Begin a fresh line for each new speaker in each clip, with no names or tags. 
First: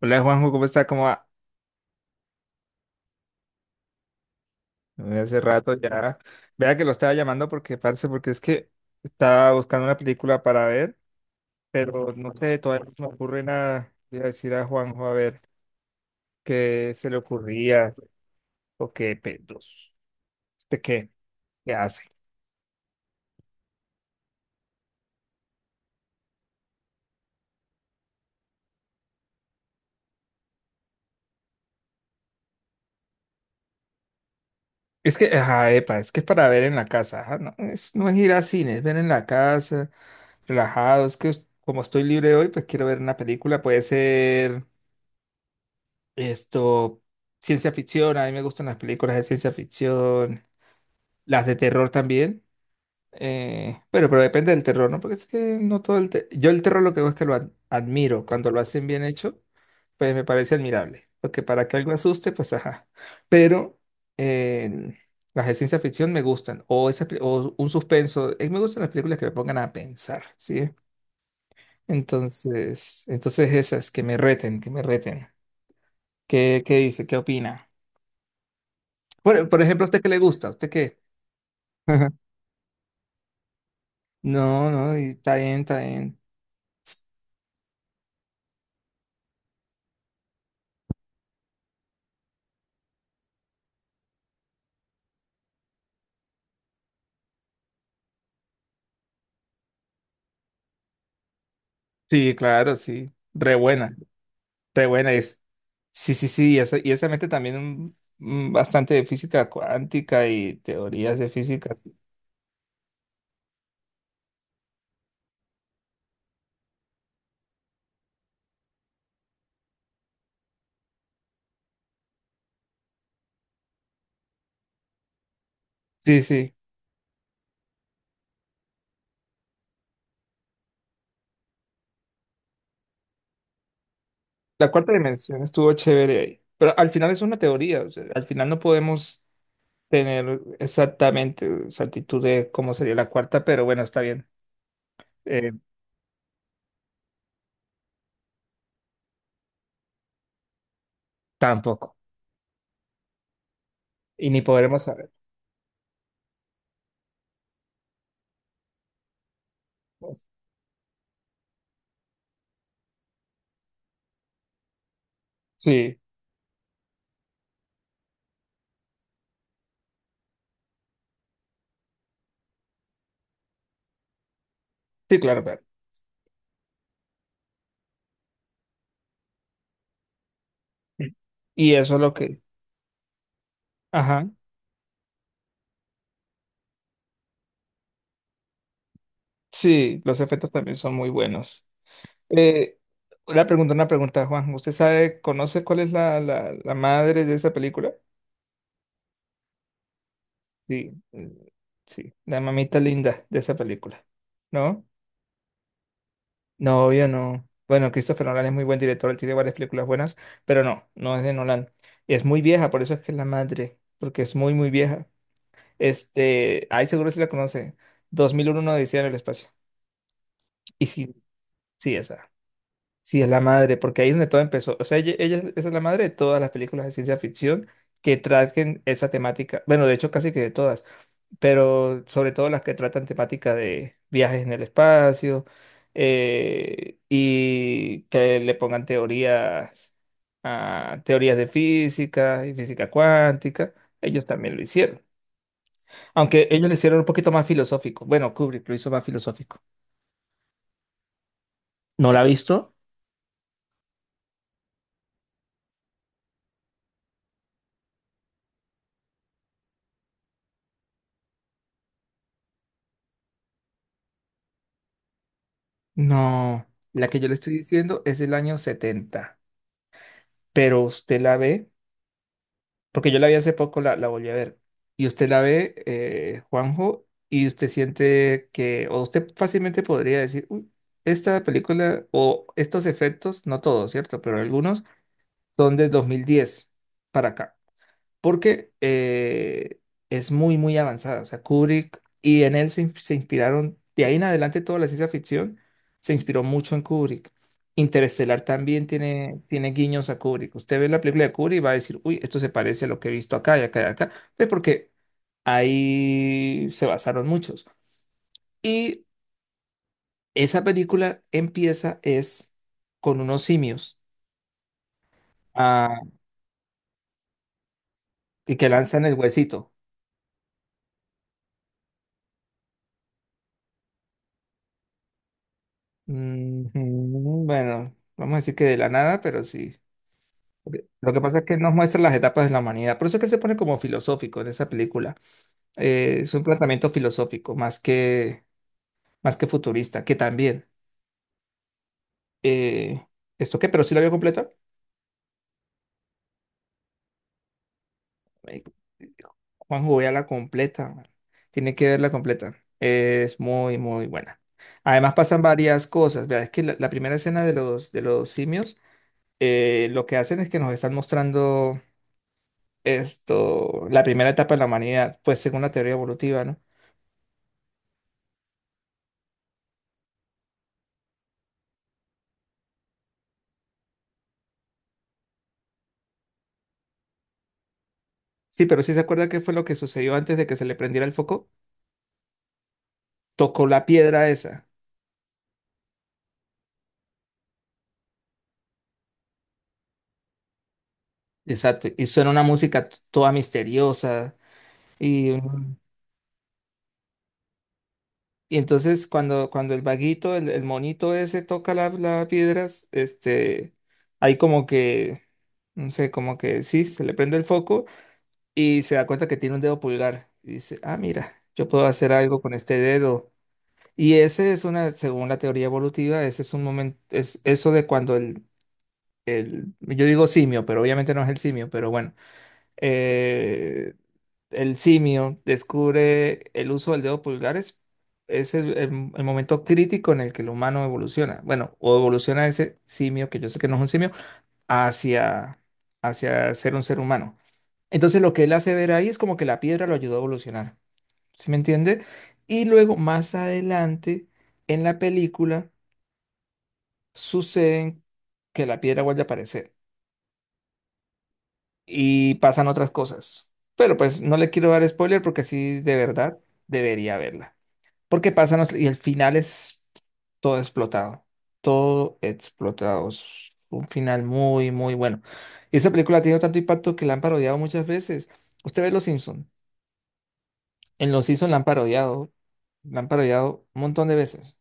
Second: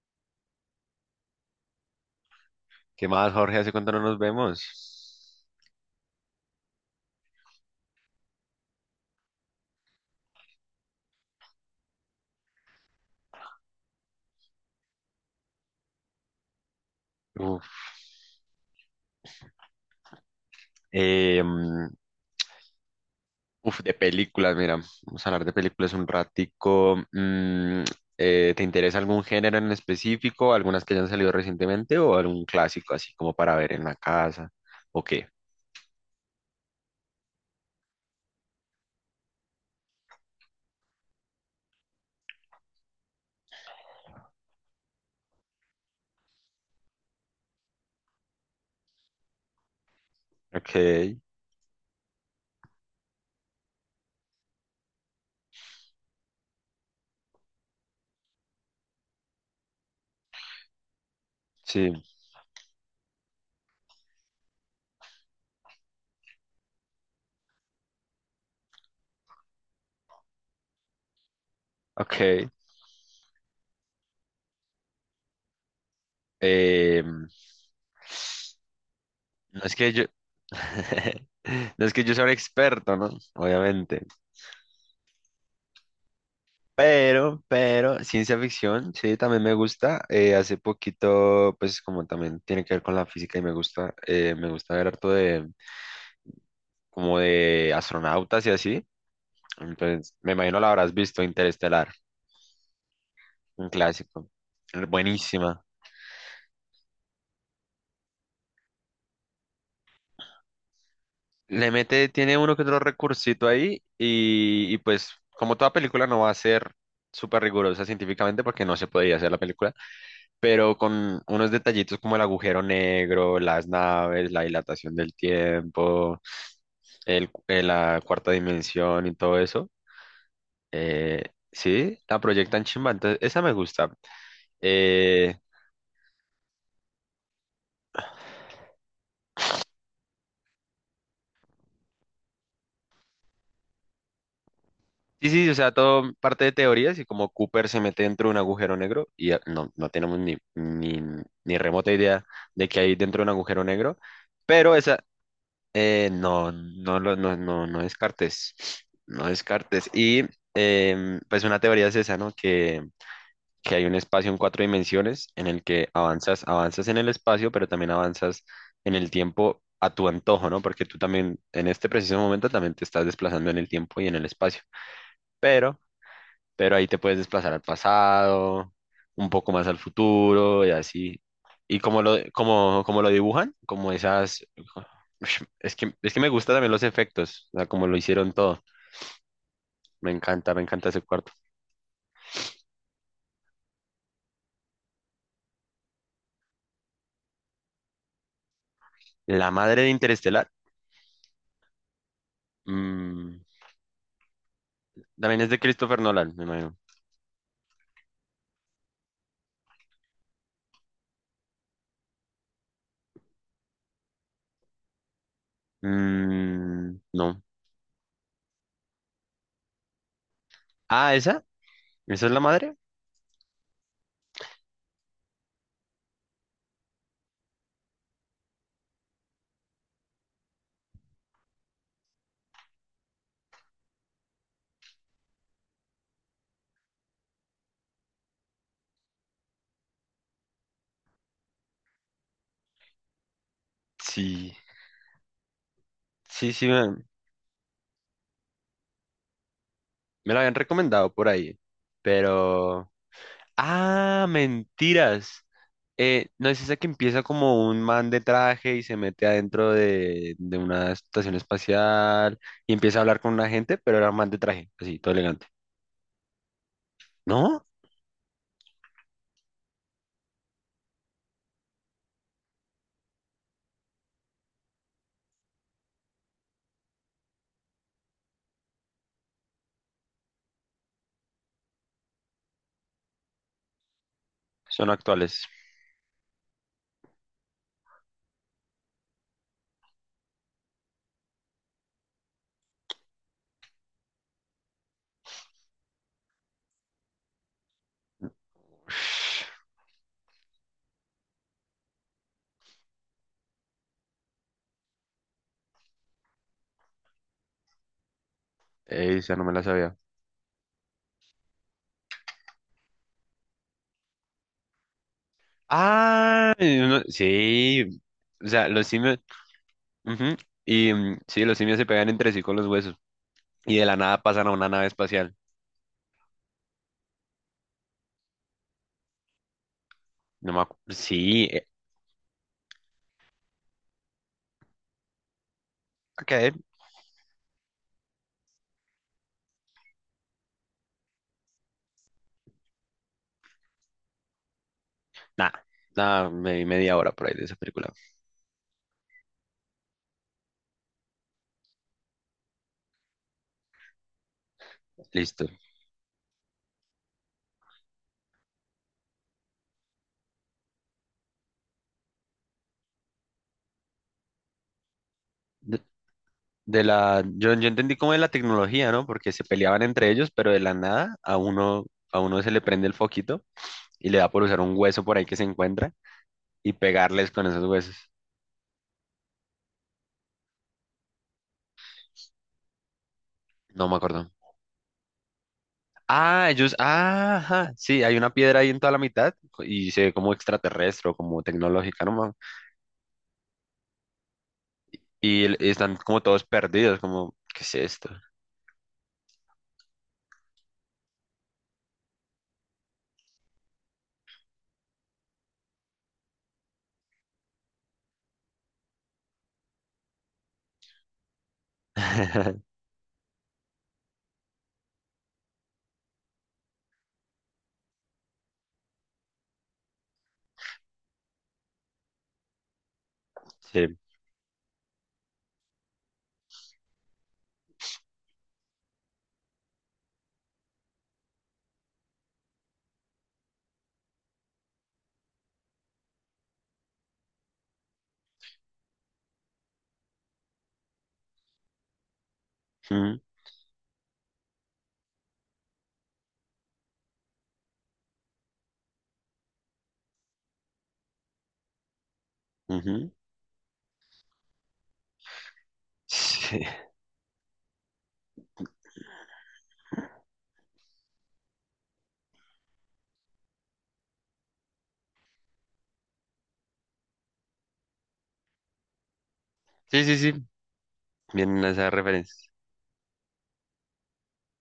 Hola Juanjo, ¿cómo está? ¿Cómo va?
¿Qué más, Jorge? ¿Hace cuánto no nos
Mira, hace
vemos?
rato ya. Vea que lo estaba llamando porque, parce, porque es que estaba buscando una película para ver, pero no sé, todavía no se me ocurre nada. Le iba a decir a Juanjo a ver qué se le
Uf,
ocurría o qué pedos. ¿Este qué?
eh,
¿Qué
mm,
hace?
de películas, mira, vamos a hablar de películas un ratico. ¿Te interesa algún género en específico? ¿Algunas que hayan salido recientemente o algún clásico así como para ver en la casa? ¿O
Es que,
qué?
ajá, epa, es que es para ver en la casa. Ajá, no, no es ir al cine, es ver en la casa, relajado. Es que como estoy libre hoy, pues quiero ver una película. Puede ser. Esto, ciencia ficción, a mí me gustan las películas de ciencia ficción,
Ok,
las de terror también. Pero depende del terror, ¿no? Porque es que no todo el, yo el terror lo que hago es que lo admiro. Cuando lo hacen bien hecho, pues me parece admirable. Porque para que algo
sí,
asuste, pues ajá. Pero eh, las de ciencia ficción me gustan. O un suspenso. Me gustan las películas que me pongan a pensar, ¿sí?
ok.
Entonces esas, que me reten, que me reten. ¿Qué dice? ¿Qué
No
opina? Por
es
ejemplo, ¿a
que
usted qué le gusta? ¿A ¿Usted qué?
no es que yo sea un experto, ¿no? Obviamente.
No, no, y está bien, está bien.
Pero ciencia ficción, sí, también me gusta. Hace poquito, pues como también tiene que ver con la física y me gusta, me gusta ver harto de como de astronautas y así. Entonces, me imagino la habrás visto, Interestelar,
Sí, claro, sí.
un clásico.
Re buena es.
Buenísima.
Sí, sí, sí, y esa mete también un bastante de física cuántica y teorías de
Le
física.
mete, tiene uno que otro recursito ahí y pues como toda película no va a ser súper rigurosa científicamente porque no se podía hacer la película, pero con unos detallitos como el agujero negro, las naves, la dilatación del tiempo,
Sí, sí.
la cuarta dimensión y todo eso. eh, sí, la proyectan chimba, entonces esa me gusta.
La cuarta
Eh,
dimensión estuvo chévere ahí. Pero al final es una teoría, o sea, al final no podemos tener exactamente exactitud de cómo sería la cuarta, pero bueno, está bien.
sí, sí,
Eh,
o sea, todo parte de teorías y como Cooper se mete dentro de un agujero negro y no, no tenemos ni remota
Tampoco.
idea de que hay dentro de un agujero negro.
Y ni
Pero
podremos
esa...
saber.
No, no, no descartes, no descartes.
Pues,
Pues una teoría es esa, ¿no? Que hay un espacio en cuatro dimensiones en el que
sí,
avanzas en el espacio, pero también avanzas en el tiempo a tu antojo, ¿no? Porque tú también en este preciso momento también te estás desplazando en el tiempo y en el espacio.
sí, claro, claro.
Pero pero ahí te puedes desplazar al pasado, un poco más al futuro y así.
Y
Y
eso es
como
lo que...
como lo dibujan, como
Ajá.
esas... Ush, es que me gustan también los efectos, o sea, como lo hicieron todo.
Sí, los efectos
Me
también
encanta
son
ese
muy
cuarto.
buenos. Eh, una pregunta, una pregunta, Juan. ¿Usted sabe, conoce cuál es la, la madre de esa película?
La madre de Interestelar,
Sí, sí, la mamita linda de
mm,
esa película. ¿No?
también es de Christopher Nolan, me imagino.
No, obvio no. Bueno, Christopher Nolan es muy buen director, él tiene varias películas buenas, pero no, no es de Nolan. Es muy vieja, por eso es que es la madre, porque es muy, muy vieja. Este, ahí
Mm,
seguro si la
no.
conoce. 2001 Odisea en el espacio. Y sí,
Ah, ¿esa?
sí,
¿Esa
esa.
es la madre?
Sí, es la madre, porque ahí es donde todo empezó. O sea, ella es esa es la madre de todas las películas de ciencia ficción que traten esa temática. Bueno, de hecho, casi que de todas, pero sobre todo las que tratan temática de viajes en el espacio, y que le pongan teorías de física y física cuántica. Ellos también
Sí,
lo hicieron. Aunque
sí, sí,
ellos lo hicieron un poquito más filosófico. Bueno, Kubrick lo hizo más filosófico.
me la habían recomendado por ahí,
No la ha visto,
pero... Ah, mentiras. No, es esa que empieza como un man de traje y se mete adentro de una estación espacial y empieza a hablar con una gente, pero era un man de traje, así, todo elegante.
no, la que yo le estoy
¿No?
diciendo es del año 70. Pero usted la ve, porque yo la vi hace poco, la volví a ver, y usted la ve, Juanjo, y usted siente que, o usted fácilmente podría decir, "Uy, esta película o estos efectos, no todos, ¿cierto? Pero algunos
Son actuales.
son de 2010 para acá porque es muy, muy avanzada. O sea, Kubrick y en él se inspiraron, de ahí en adelante toda la ciencia ficción se inspiró mucho en Kubrick. Interestelar también tiene, tiene guiños a Kubrick. Usted ve la película de Kubrick y va a decir, uy, esto se parece a lo que he visto acá y acá y acá, pues porque ahí se basaron muchos. Y
Esa no me la sabía.
esa película empieza es con unos simios, ah,
Ah, y sí. O
y que
sea, los
lanzan el
simios.
huesito.
Ujú. Y sí, los simios se pegan entre sí con los huesos. Y de la nada pasan a una nave espacial.
Ujú, bueno, vamos a decir que de la nada, pero sí.
No me acuerdo.
Porque lo que pasa
Sí.
es que nos muestra las etapas de la humanidad. Por eso es que se pone como filosófico en esa película. Es un
Ok.
planteamiento filosófico más que futurista, que también. eh, ¿Esto qué? ¿Pero sí la vio completa?
Nada. Nada, me vi media hora por ahí de esa película.
Eh, Juanjo, vea la completa, man. Tiene que verla completa. Es muy, muy buena. Además pasan
Listo.
varias cosas. Vea, es que la primera escena de los simios, lo que hacen es que nos están mostrando, esto, la primera etapa de la humanidad, pues según la teoría evolutiva, ¿no?
De la... Yo entendí como de la tecnología, ¿no? Porque se peleaban entre ellos, pero de la nada a a uno se le prende el foquito y le da por usar un hueso por ahí que se encuentra y pegarles con esos huesos.
Sí, pero sí se acuerda qué fue lo que sucedió antes de que se le prendiera el foco. Tocó la
No me acuerdo.
piedra esa.
Ah, ajá, sí, hay una piedra ahí en toda la mitad y se ve como extraterrestre o como
Exacto. Y
tecnológica, ¿no,
suena
man?
una música toda misteriosa. Y,
Y el... están como todos perdidos, como, ¿qué es esto?
y entonces cuando el vaguito, el monito ese toca la, la piedra, este, hay como que, no sé, como que sí, se le prende el foco y se da cuenta que tiene un dedo pulgar. Y dice, ah, mira, yo puedo hacer algo con este dedo. Y ese es una, según la teoría evolutiva, ese es un momento, es eso de cuando yo digo simio, pero obviamente no es el simio, pero bueno, eh,
Sí.
el simio descubre el uso del dedo pulgar es el, el momento crítico en el que el humano evoluciona. Bueno, o evoluciona ese simio, que yo sé que no es un simio, hacia, hacia ser un ser humano. Entonces lo que él hace ver ahí es como que la piedra lo ayudó a evolucionar, ¿sí me entiende? Y luego
Mm,
más adelante en la película suceden que la piedra vuelve a aparecer y pasan otras
ujú.
cosas. Pero pues no le quiero dar spoiler porque sí, de verdad,
Sí,
debería verla. Porque y el final es todo explotado. Todo explotado. Es un final muy, muy bueno. Y esa película ha tenido tanto impacto que la han parodiado muchas veces. Usted ve Los Simpson.
sí, sí, sí.
En Los Simpson la
Vienen
han
esas
parodiado.
referencias.
La han parodiado un montón de veces.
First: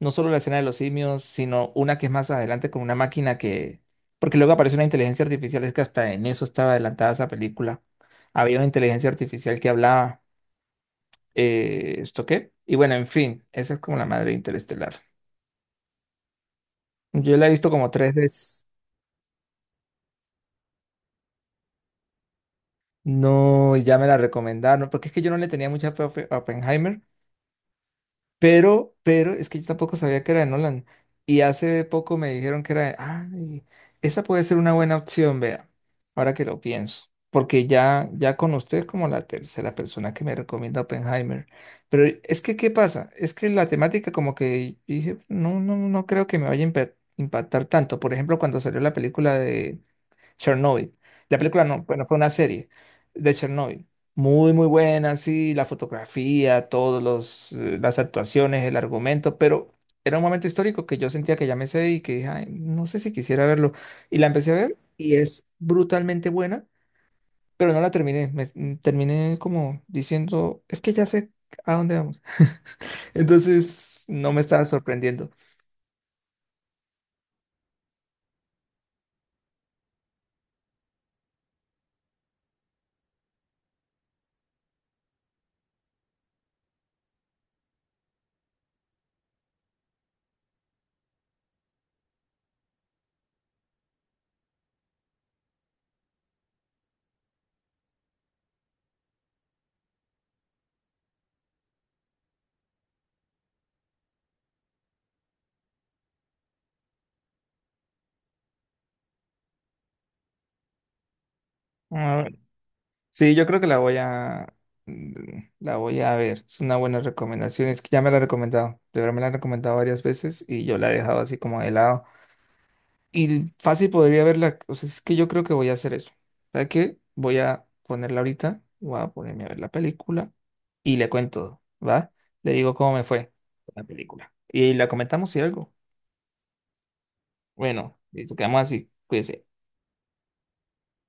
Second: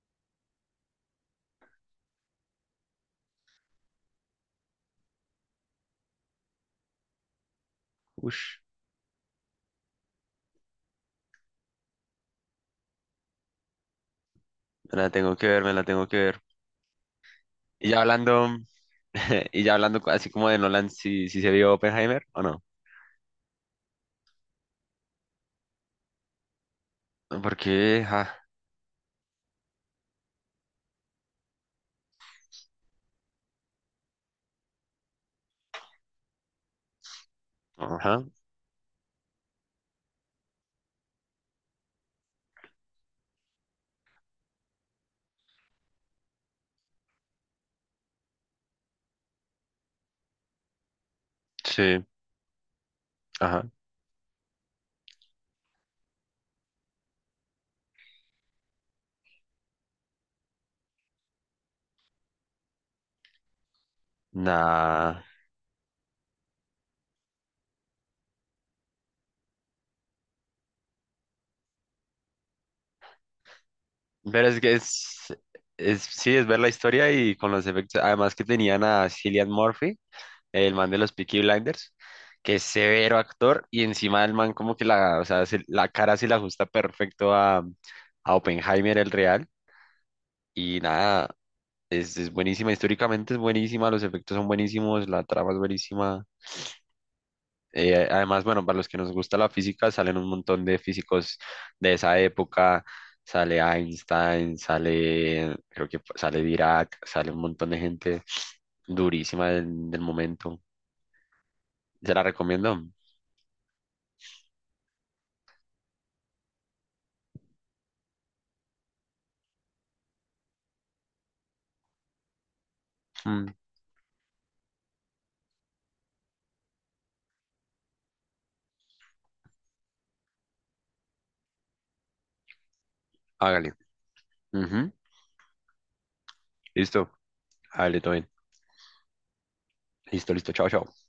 No solo la escena de los simios, sino una que es más adelante con una máquina que, porque luego aparece una inteligencia artificial, es que hasta en eso estaba adelantada esa película. Había
Ush,
una inteligencia artificial que hablaba, ¿esto qué? Y bueno, en fin, esa es como la madre de Interestelar.
me la tengo que ver, me la tengo que ver.
Yo la he visto
Y
como
ya
tres
hablando,
veces.
y ya hablando así como de Nolan, si si se vio Oppenheimer o no.
No, y ya me la recomendaron, porque es que yo no le tenía mucha fe a a Oppenheimer.
No. Porque, ah,
Pero es que yo tampoco sabía que era de Nolan. Y hace poco me dijeron que era de, ay, esa puede ser una buena opción, vea, ahora que lo pienso. Porque ya,
ajá,
ya con usted es como la tercera persona que me recomienda Oppenheimer. Pero es que, ¿qué pasa? Es que la temática como que dije, no, no, no creo que me vaya a impactar tanto. Por ejemplo, cuando salió la película de Chernobyl. La película no,
sí,
bueno, fue una serie de
ajá,
Chernobyl. Muy, muy buena, sí, la fotografía, las actuaciones, el argumento, pero era un momento histórico que yo sentía que ya me sé y que dije, "Ay, no sé si quisiera verlo." Y la empecé a ver y
nada.
es brutalmente buena, pero no la terminé. Terminé como diciendo, es que ya sé a dónde vamos. Entonces, no me
Pero es
estaba
que
sorprendiendo.
es, Sí, es ver la historia y con los efectos. Además que tenían a Cillian Murphy, el man de los Peaky Blinders, que es severo actor y encima el man como que la, o sea, se- la cara se la ajusta perfecto a Oppenheimer, el real. Y nada, es buenísima, históricamente es buenísima, los efectos son buenísimos, la trama es buenísima. Además, bueno, para los que nos gusta la física, salen un montón de físicos de esa época. Sale Einstein, sale, creo que sale Dirac, sale un montón de gente durísima del momento. ¿Se la recomiendo?
Sí, yo creo que la voy a ver. Es una buena recomendación. Es que ya me la han recomendado. De verdad me la han recomendado varias veces y yo la he dejado así como de lado. Y
Mm,
fácil podría verla. O sea, es que yo creo que voy a hacer eso. ¿Sabes qué? Voy a ponerla ahorita. Voy a ponerme a ver la película y le cuento, ¿va? Le digo cómo me fue
hágale.
con la película. Y la
Ujú,
comentamos si algo.
listo.
Bueno,
Hágale, todo bien.
listo, quedamos así. Cuídense.
Listo, listo. Chao, chao.